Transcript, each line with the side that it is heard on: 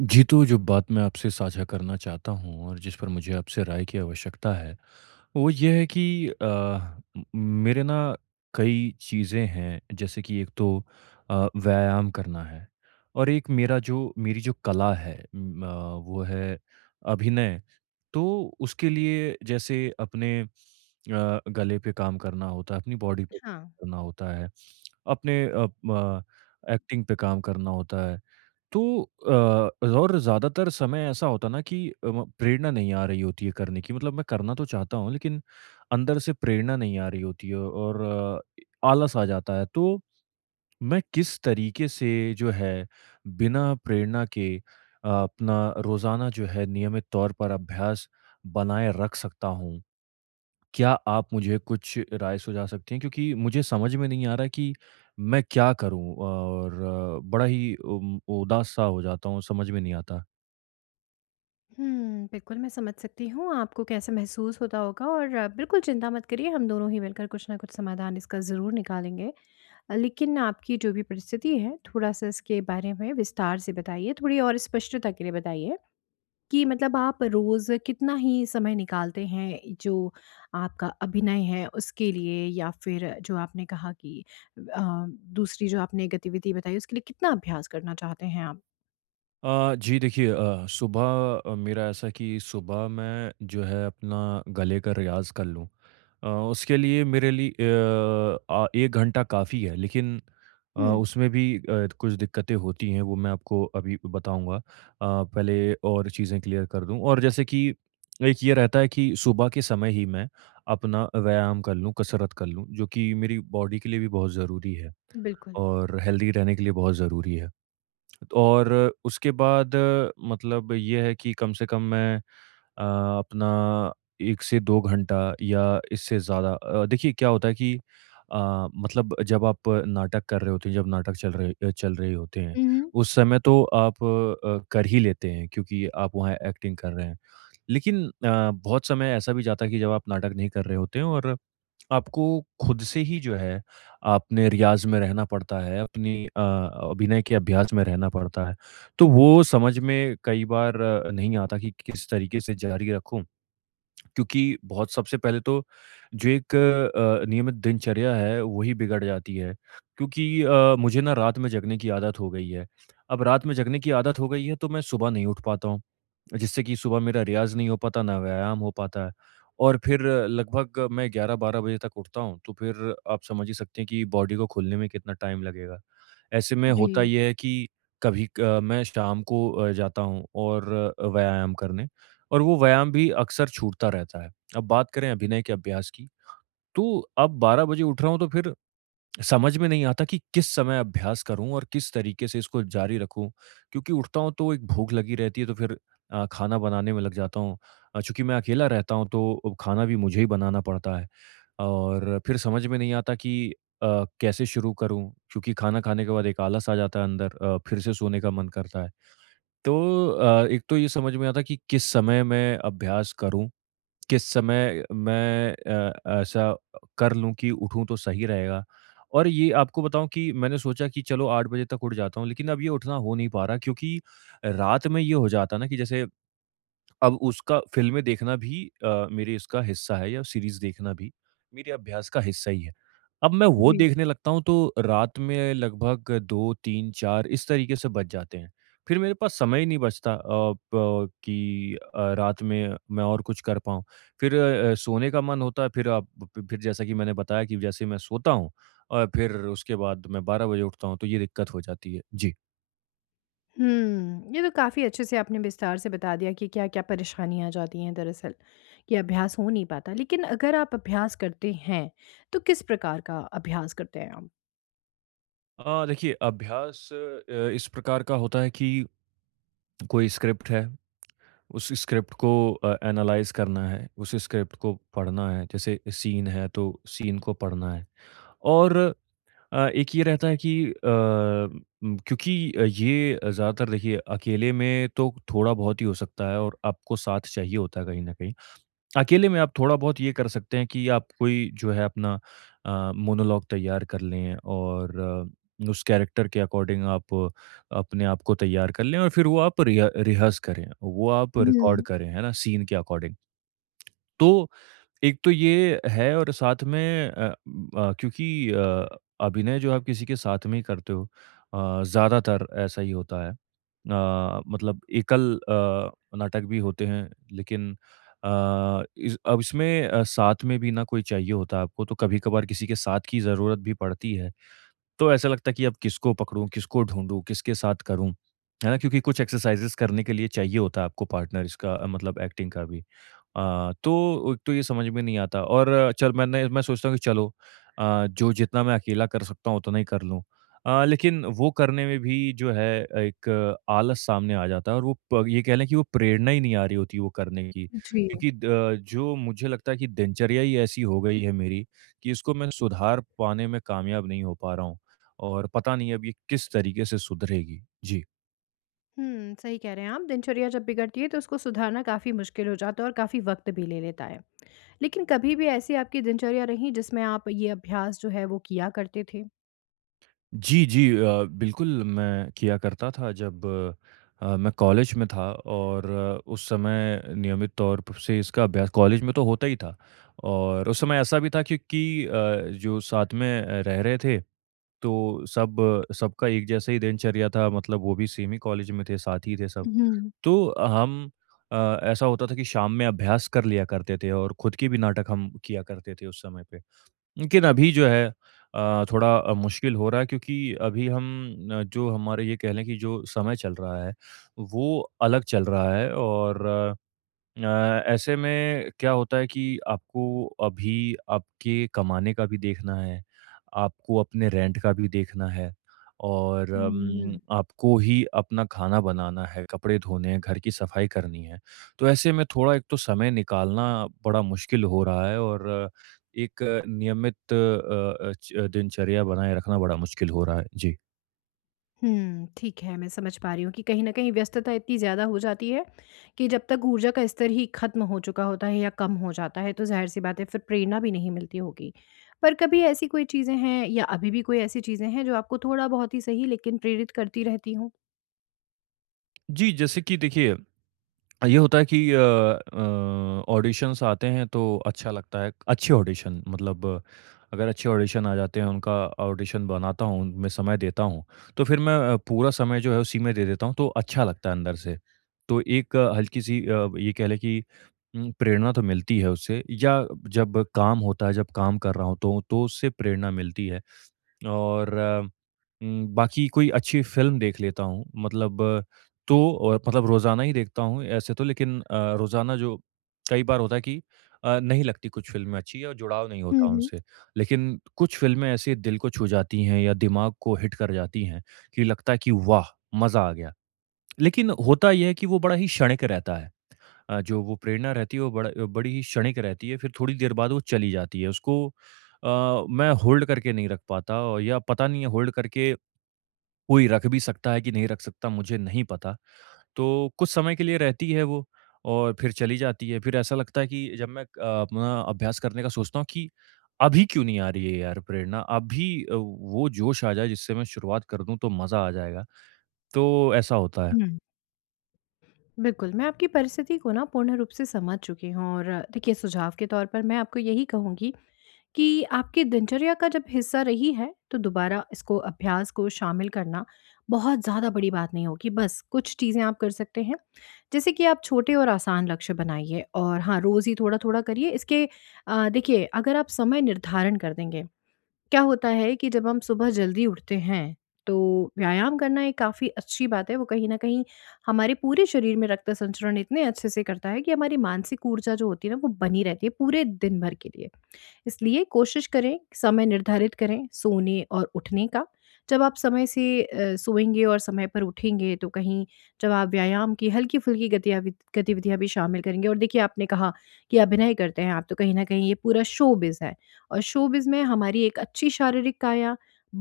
right: जी, तो जो बात मैं आपसे साझा करना चाहता हूँ और जिस पर मुझे आपसे राय की आवश्यकता है, वो ये है कि अ, म मेरे ना कई चीज़ें हैं, जैसे कि एक तो व्यायाम करना है और एक मेरा जो मेरी जो कला है वो है अभिनय। तो उसके लिए जैसे अपने गले पे काम करना होता है, अपनी बॉडी पे
left: हाँ।
right: काम करना होता है, अपने अ, म एक्टिंग पे काम करना होता है। तो और ज़्यादातर समय ऐसा होता ना कि अ, म प्रेरणा नहीं आ रही होती है करने की, मतलब मैं करना तो चाहता हूँ लेकिन अंदर से प्रेरणा नहीं आ रही होती है और आलस आ जाता है। तो मैं किस तरीके से जो है बिना प्रेरणा के अपना रोज़ाना जो है नियमित तौर पर अभ्यास बनाए रख सकता हूँ? क्या आप मुझे कुछ राय सुझा सकते हैं? क्योंकि मुझे समझ में नहीं आ रहा कि मैं क्या करूँ और बड़ा ही उदास-सा हो जाता हूँ, समझ में नहीं आता।
left: बिल्कुल मैं समझ सकती हूँ आपको कैसा महसूस होता होगा और बिल्कुल चिंता मत करिए, हम दोनों ही मिलकर कुछ ना कुछ समाधान इसका ज़रूर निकालेंगे। लेकिन आपकी जो भी परिस्थिति है थोड़ा-सा इसके बारे में विस्तार से बताइए, थोड़ी और स्पष्टता के लिए बताइए कि मतलब आप रोज़ कितना ही समय निकालते हैं जो आपका अभिनय है उसके लिए, या फिर जो आपने कहा कि अ, दूसरी जो आपने गतिविधि बताई उसके लिए कितना अभ्यास करना चाहते हैं आप?
right: जी देखिए, सुबह मेरा ऐसा कि सुबह मैं जो है अपना गले का रियाज़ कर लूँ। उसके लिए मेरे लिए अ, आ 1 घंटा काफ़ी है, लेकिन
left: हुँ,
right: उसमें भी कुछ दिक्कतें होती हैं वो मैं आपको अभी बताऊँगा। पहले और चीज़ें क्लियर कर दूँ, और जैसे कि एक ये रहता है कि सुबह के समय ही मैं अपना व्यायाम कर लूँ, कसरत कर लूँ, जो कि मेरी बॉडी के लिए भी बहुत ज़रूरी है
left: बिल्कुल।
right: और हेल्दी रहने के लिए बहुत ज़रूरी है। और उसके बाद मतलब ये है कि कम से कम मैं अ, अपना 1 से 2 घंटा या इससे ज़्यादा देखिए क्या होता है कि मतलब जब आप नाटक कर रहे होते हैं, जब नाटक चल रहे अ, चल रहे होते हैं,
left: हुँ, हुँ।
right: उस समय तो आप कर ही लेते हैं क्योंकि आप वहाँ एक्टिंग कर रहे हैं। लेकिन बहुत समय ऐसा भी जाता है कि जब आप नाटक नहीं कर रहे होते हैं और आपको खुद से ही जो है आपने रियाज़ में रहना पड़ता है, अपनी अभिनय के अभ्यास में रहना पड़ता है। तो वो समझ में कई बार नहीं आता कि किस तरीके से जारी रखूँ। क्योंकि बहुत सबसे पहले तो जो एक नियमित दिनचर्या है वही बिगड़ जाती है क्योंकि मुझे ना रात में जगने की आदत हो गई है। अब रात में जगने की आदत हो गई है तो मैं सुबह नहीं उठ पाता हूँ, जिससे कि सुबह मेरा रियाज़ नहीं हो पाता, ना व्यायाम हो पाता है और फिर लगभग मैं 11, 12 बजे तक उठता हूँ तो फिर आप समझ ही सकते हैं कि बॉडी को खुलने में कितना टाइम लगेगा। ऐसे में होता
left: जी,
right: ये है कि कभी क मैं शाम को जाता हूँ और व्यायाम करने। और वो व्यायाम भी अक्सर छूटता रहता है। अब बात करें अभिनय के अभ्यास की, तो अब 12 बजे उठ रहा हूँ तो फिर समझ में नहीं आता कि किस समय अभ्यास करूँ और किस तरीके से इसको जारी रखूँ? क्योंकि उठता हूँ तो एक भूख लगी रहती है तो फिर खाना बनाने में लग जाता हूँ। चूँकि मैं अकेला रहता हूँ तो खाना भी मुझे ही बनाना पड़ता है और फिर समझ में नहीं आता कि अ, कैसे शुरू करूँ? क्योंकि खाना खाने के बाद एक आलस आ जाता है अंदर, फिर से सोने का मन करता है। तो एक तो ये समझ में आता कि किस समय मैं अभ्यास करूं, किस समय मैं ऐसा कर लूं कि उठूं तो सही रहेगा। और ये आपको बताऊं कि मैंने सोचा कि चलो 8 बजे तक उठ जाता हूं, लेकिन अब ये उठना हो नहीं पा रहा क्योंकि रात में ये हो जाता ना कि जैसे अब उसका फ़िल्में देखना भी मेरे इसका हिस्सा है या सीरीज़ देखना भी मेरे अभ्यास का हिस्सा ही है। अब मैं वो
left: जी।
right: देखने लगता हूँ तो रात में लगभग 2, 3, 4 इस तरीके से बज जाते हैं। फिर मेरे पास समय ही नहीं बचता अ, प कि रात में मैं और कुछ कर पाऊँ। फिर सोने का मन होता है, फिर आप फ फिर जैसा कि मैंने बताया कि जैसे मैं सोता हूँ और फिर उसके बाद मैं 12 बजे उठता हूँ तो ये दिक्कत हो जाती है। जी।
left: हुँ। ये तो काफ़ी अच्छे से आपने विस्तार से बता दिया कि क्या-क्या परेशानियाँ आ जाती हैं दरअसल, कि अभ्यास हो नहीं पाता। लेकिन अगर आप अभ्यास करते हैं, तो किस प्रकार का अभ्यास करते हैं आप?
right: देखिए अभ्यास इस प्रकार का होता है कि कोई स्क्रिप्ट है, उस स्क्रिप्ट को एनालाइज़ करना है, उस स्क्रिप्ट को पढ़ना है, जैसे सीन है तो सीन को पढ़ना है। और एक ये रहता है कि क्योंकि ये ज़्यादातर देखिए अकेले में तो थोड़ा बहुत ही हो सकता है और आपको साथ चाहिए होता है कहीं न कहीं। अकेले में आप थोड़ा बहुत ये कर सकते हैं कि आप कोई जो है अपना मोनोलॉग तैयार कर लें और उस कैरेक्टर के अकॉर्डिंग आप अपने आप को तैयार कर लें और फिर वो आप रिहर्स करें, वो आप रिकॉर्ड
left: हुँ।
right: करें, है ना, सीन के अकॉर्डिंग। तो एक तो ये है और साथ में क्योंकि अ, अभिनय जो आप किसी के साथ में ही करते हो, ज़्यादातर ऐसा ही होता है। मतलब एकल नाटक भी होते हैं, लेकिन अ, इस अब इसमें साथ में भी ना कोई चाहिए होता है आपको, तो कभी-कभार किसी के साथ की ज़रूरत भी पड़ती है। तो ऐसा लगता है कि अब किसको पकड़ूँ, किसको ढूँढूँ, किसके साथ करूँ, है ना? क्योंकि कुछ एक्सरसाइज़ेज़ करने के लिए चाहिए होता है आपको पार्टनर, इसका मतलब एक्टिंग का भी। तो एक तो ये समझ में नहीं आता और चल मैंने मैं सोचता हूँ कि चलो जो जितना मैं अकेला कर सकता हूँ उतना ही कर लूँ। लेकिन वो करने में भी जो है एक आलस सामने आ जाता है और वो प ये कह लें कि वो प्रेरणा ही नहीं आ रही होती वो करने की।
left: जी।
right: क्योंकि द जो मुझे लगता है कि दिनचर्या ही ऐसी हो गई है मेरी कि इसको मैं सुधार पाने में कामयाब नहीं हो पा रहा हूँ और पता नहीं अब ये किस तरीके से सुधरेगी। जी।
left: सही कह रहे हैं आप। दिनचर्या जब बिगड़ती है तो उसको सुधारना काफ़ी मुश्किल हो जाता है और काफ़ी वक़्त भी ले लेता है। लेकिन कभी भी ऐसी आपकी दिनचर्या रही जिसमें आप ये अभ्यास जो है वो किया करते थे?
right: जी, बिल्कुल मैं किया करता था जब मैं कॉलेज में था, और उस समय नियमित तौर प से इसका अभ्यास कॉलेज में तो होता ही था और उस समय ऐसा भी था क्योंकि जो साथ में रह रहे थे, तो सब सबका एक जैसा ही दिनचर्या था, मतलब वो भी सेम ही कॉलेज में थे, साथ ही थे सब।
left: हुँ।
right: तो अ, ऐसा होता था कि शाम में अभ्यास कर लिया करते थे और खुद की भी नाटक हम किया करते थे उस समय पे। लेकिन अभी जो है थोड़ा मुश्किल हो रहा है क्योंकि अभी जो हमारे ये कह लें कि जो समय चल रहा है, वो अलग चल रहा है और अ, ऐसे में क्या होता है कि आपको अभी आपके कमाने का भी देखना है, आपको अपने रेंट का भी देखना है और
left: हुँ।
right: आपको ही अपना खाना बनाना है, कपड़े धोने हैं, घर की सफाई करनी है। तो ऐसे में थोड़ा एक तो समय निकालना बड़ा मुश्किल हो रहा है और एक अ, नियमित अ, अ, च दिनचर्या बनाए रखना बड़ा मुश्किल हो रहा है। जी।
left: ठीक है, मैं समझ पा रही हूँ कि कहीं न कहीं व्यस्तता इतनी ज़्यादा हो जाती है कि जब तक ऊर्जा का स्तर ही ख़त्म हो चुका होता है या कम हो जाता है, तो ज़ाहिर-सी बात है फिर प्रेरणा भी नहीं मिलती होगी। पर कभी ऐसी कोई चीज़ें हैं या अभी भी कोई ऐसी चीज़ें हैं जो आपको थोड़ा बहुत ही सही, लेकिन प्रेरित करती रहती हों?
right: जी, जैसे कि देखिए ये होता है कि ऑडिशंस आते हैं तो अच्छा लगता है। अच्छे ऑडिशन मतलब, अगर अच्छे ऑडिशन आ जाते हैं, उनका ऑडिशन बनाता हूँ, उनमें समय देता हूँ, तो फिर मैं पूरा समय जो है उसी में दे देता हूँ, तो अच्छा लगता है अंदर से। तो एक हल्की-सी ये कह लें कि प्रेरणा तो मिलती है उससे, या जब काम होता है, जब काम कर रहा होता हूँ, तो उससे प्रेरणा मिलती है। और बाकी कोई अच्छी फ़िल्म देख लेता हूँ, मतलब तो और मतलब रोज़ाना ही देखता हूँ ऐसे तो, लेकिन रोज़ाना जो कई बार होता है कि नहीं लगती कुछ फ़िल्में अच्छी या जुड़ाव नहीं
left: हुँ,
right: होता
left: हुँ।
right: उनसे। लेकिन कुछ फ़िल्में ऐसे दिल को छू जाती हैं या दिमाग को हिट कर जाती हैं कि लगता है कि वाह! मज़ा आ गया। लेकिन होता ये है कि वो बड़ा ही क्षणिक रहता है। जो वो प्रेरणा रहती है वो बड़ा बड़ी ही क्षणिक रहती है, फिर थोड़ी देर बाद वो चली जाती है। उसको अ, मैं होल्ड करके नहीं रख पाता, और या पता नहीं है होल्ड करके कोई रख भी सकता है कि नहीं रख सकता, मुझे नहीं पता। तो कुछ समय के लिए रहती है वो और फिर चली जाती है। फिर ऐसा लगता है कि जब मैं अपना अभ्यास करने का सोचता हूँ कि अभी क्यों नहीं आ रही है यार प्रेरणा? अभी वो जोश आ जाए जिससे मैं शुरुआत कर दूँ तो मज़ा आ जाएगा। तो ऐसा होता है।
left: हुँ, बिल्कुल, मैं आपकी परिस्थिति को ना पूर्ण रूप से समझ चुकी हूँ, और देखिए सुझाव के तौर पर मैं आपको यही कहूँगी कि आपकी दिनचर्या का जब हिस्सा रही है, तो दोबारा इसको अभ्यास को शामिल करना बहुत ज़्यादा बड़ी बात नहीं होगी। बस कुछ चीज़ें आप कर सकते हैं, जैसे कि आप छोटे और आसान लक्ष्य बनाइए और हाँ, रोज़ ही थोड़ा-थोड़ा करिए। इसके देखिए अगर आप समय निर्धारण कर देंगे, क्या होता है कि जब हम सुबह जल्दी उठते हैं, तो व्यायाम करना एक काफ़ी अच्छी बात है। वो कहीं न कहीं हमारे पूरे शरीर में रक्त संचरण इतने अच्छे से करता है कि हमारी मानसिक ऊर्जा जो होती है ना, वो बनी रहती है पूरे दिन भर के लिए। इसलिए कोशिश करें, समय निर्धारित करें सोने और उठने का। जब आप समय से सोएँगे और समय पर उठेंगे, तो कहीं जब आप व्यायाम की हल्की-फुल्की गतियावि गतिविधियाँ भी शामिल करेंगे, और देखिए आपने कहा कि अभिनय करते हैं आप तो कहीं न कहीं ये पूरा शोबिज़ है, और शोबिज़ में हमारी एक अच्छी शारीरिक काया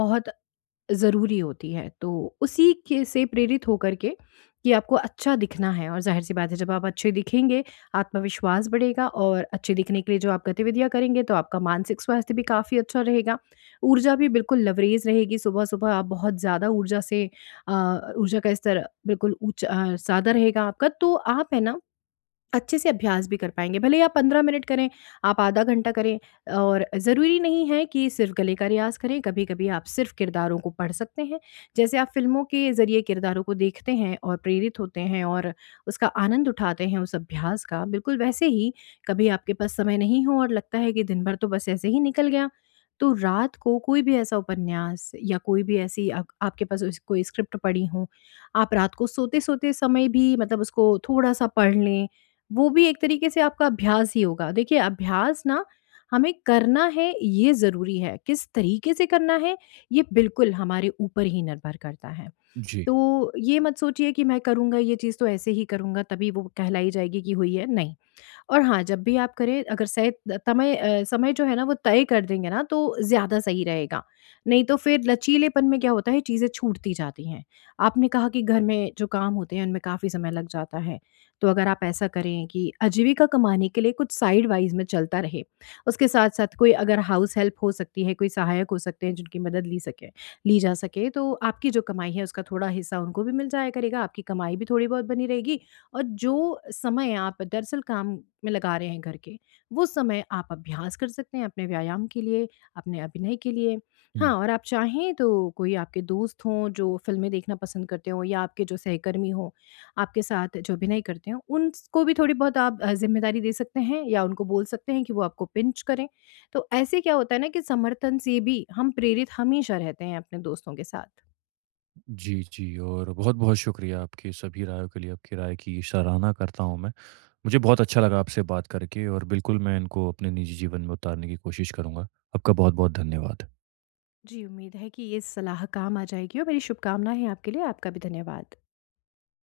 left: बहुत ज़रूरी होती है। तो उसी के से प्रेरित होकर के कि आपको अच्छा दिखना है, और ज़ाहिर-सी बात है जब आप अच्छे दिखेंगे, आत्मविश्वास बढ़ेगा और अच्छे दिखने के लिए जो आप गतिविधियाँ करेंगे तो आपका मानसिक स्वास्थ्य भी काफ़ी अच्छा रहेगा। ऊर्जा भी बिल्कुल लबरेज़ रहेगी, सुबह-सुबह आप बहुत ज़्यादा ऊर्जा से अ, ऊर्जा का स्तर बिल्कुल ज़्यादा रहेगा आपका। तो आप है ना अच्छे से अभ्यास भी कर पाएँगे। भले ही आप 15 मिनट करें, आप आधा घंटा करें, और ज़रूरी नहीं है कि सिर्फ़ गले का रियाज़ करें, कभी-कभी आप सिर्फ़ किरदारों को पढ़ सकते हैं। जैसे आप फ़िल्मों के ज़रिए किरदारों को देखते हैं और प्रेरित होते हैं और उसका आनंद उठाते हैं उस अभ्यास का, बिल्कुल वैसे ही कभी आपके पास समय नहीं हो और लगता है कि दिन भर तो बस ऐसे ही निकल गया, तो रात को कोई भी ऐसा उपन्यास या कोई भी ऐसी आप आपके पास उस कोई स्क्रिप्ट पड़ी हो, आप रात को सोते-सोते समय भी मतलब उसको थोड़ा-सा पढ़ लें, वो भी एक तरीके से आपका अभ्यास ही होगा। देखिए अभ्यास ना हमें करना है ये ज़रूरी है, किस तरीके से करना है ये बिल्कुल हमारे ऊपर ही निर्भर करता है।
right: जी।
left: तो ये मत सोचिए कि मैं करूँगा ये चीज़ तो ऐसे ही करूँगा तभी वो कहलाई जाएगी कि हुई है, नहीं। और हाँ, जब भी आप करें, अगर समय जो है ना वो तय कर देंगे ना तो ज़्यादा सही रहेगा। नहीं तो फिर लचीलेपन में क्या होता है चीज़ें छूटती जाती हैं। आपने कहा कि घर में जो काम होते हैं उनमें काफ़ी समय लग जाता है। तो अगर आप ऐसा करें कि आजीविका कमाने के लिए कुछ साइड वाइज़ में चलता रहे। उसके साथ-साथ कोई अगर हाउस हेल्प हो सकती है, कोई सहायक हो सकते हैं जिनकी मदद ली सके ली जा सके, तो आपकी जो कमाई है उसका थोड़ा हिस्सा उनको भी मिल जाया करेगा, आपकी कमाई भी थोड़ी बहुत बनी रहेगी, और जो समय आप दरअसल काम में लगा रहे हैं घर के, वो समय आप अभ्यास कर सकते हैं अपने व्यायाम के लिए, अपने अभिनय के लिए। हाँ, और आप चाहें तो कोई आपके दोस्त हों जो फ़िल्में देखना पसंद करते हों, या आपके जो सहकर्मी हों, आपके साथ जो अभिनय करते हों, उनको भी थोड़ी बहुत आप ज़िम्मेदारी दे सकते हैं या उनको बोल सकते हैं कि वो आपको पिंच करें। तो ऐसे क्या होता है ना कि समर्थन से भी हम प्रेरित हमेशा रहते हैं अपने दोस्तों के साथ।
right: जी, जी, और बहुत-बहुत शुक्रिया आपकी सभी रायों के लिए, आपकी राय की सराहना करता हूँ मैं। मुझे बहुत अच्छा लगा आपसे बात करके और बिल्कुल मैं इनको अपने निजी जीवन में उतारने की कोशिश करूँगा। आपका बहुत-बहुत धन्यवाद।
left: जी, उम्मीद है कि ये सलाह काम आ जाएगी और मेरी शुभकामनाएँ हैं आपके लिए। आपका भी धन्यवाद।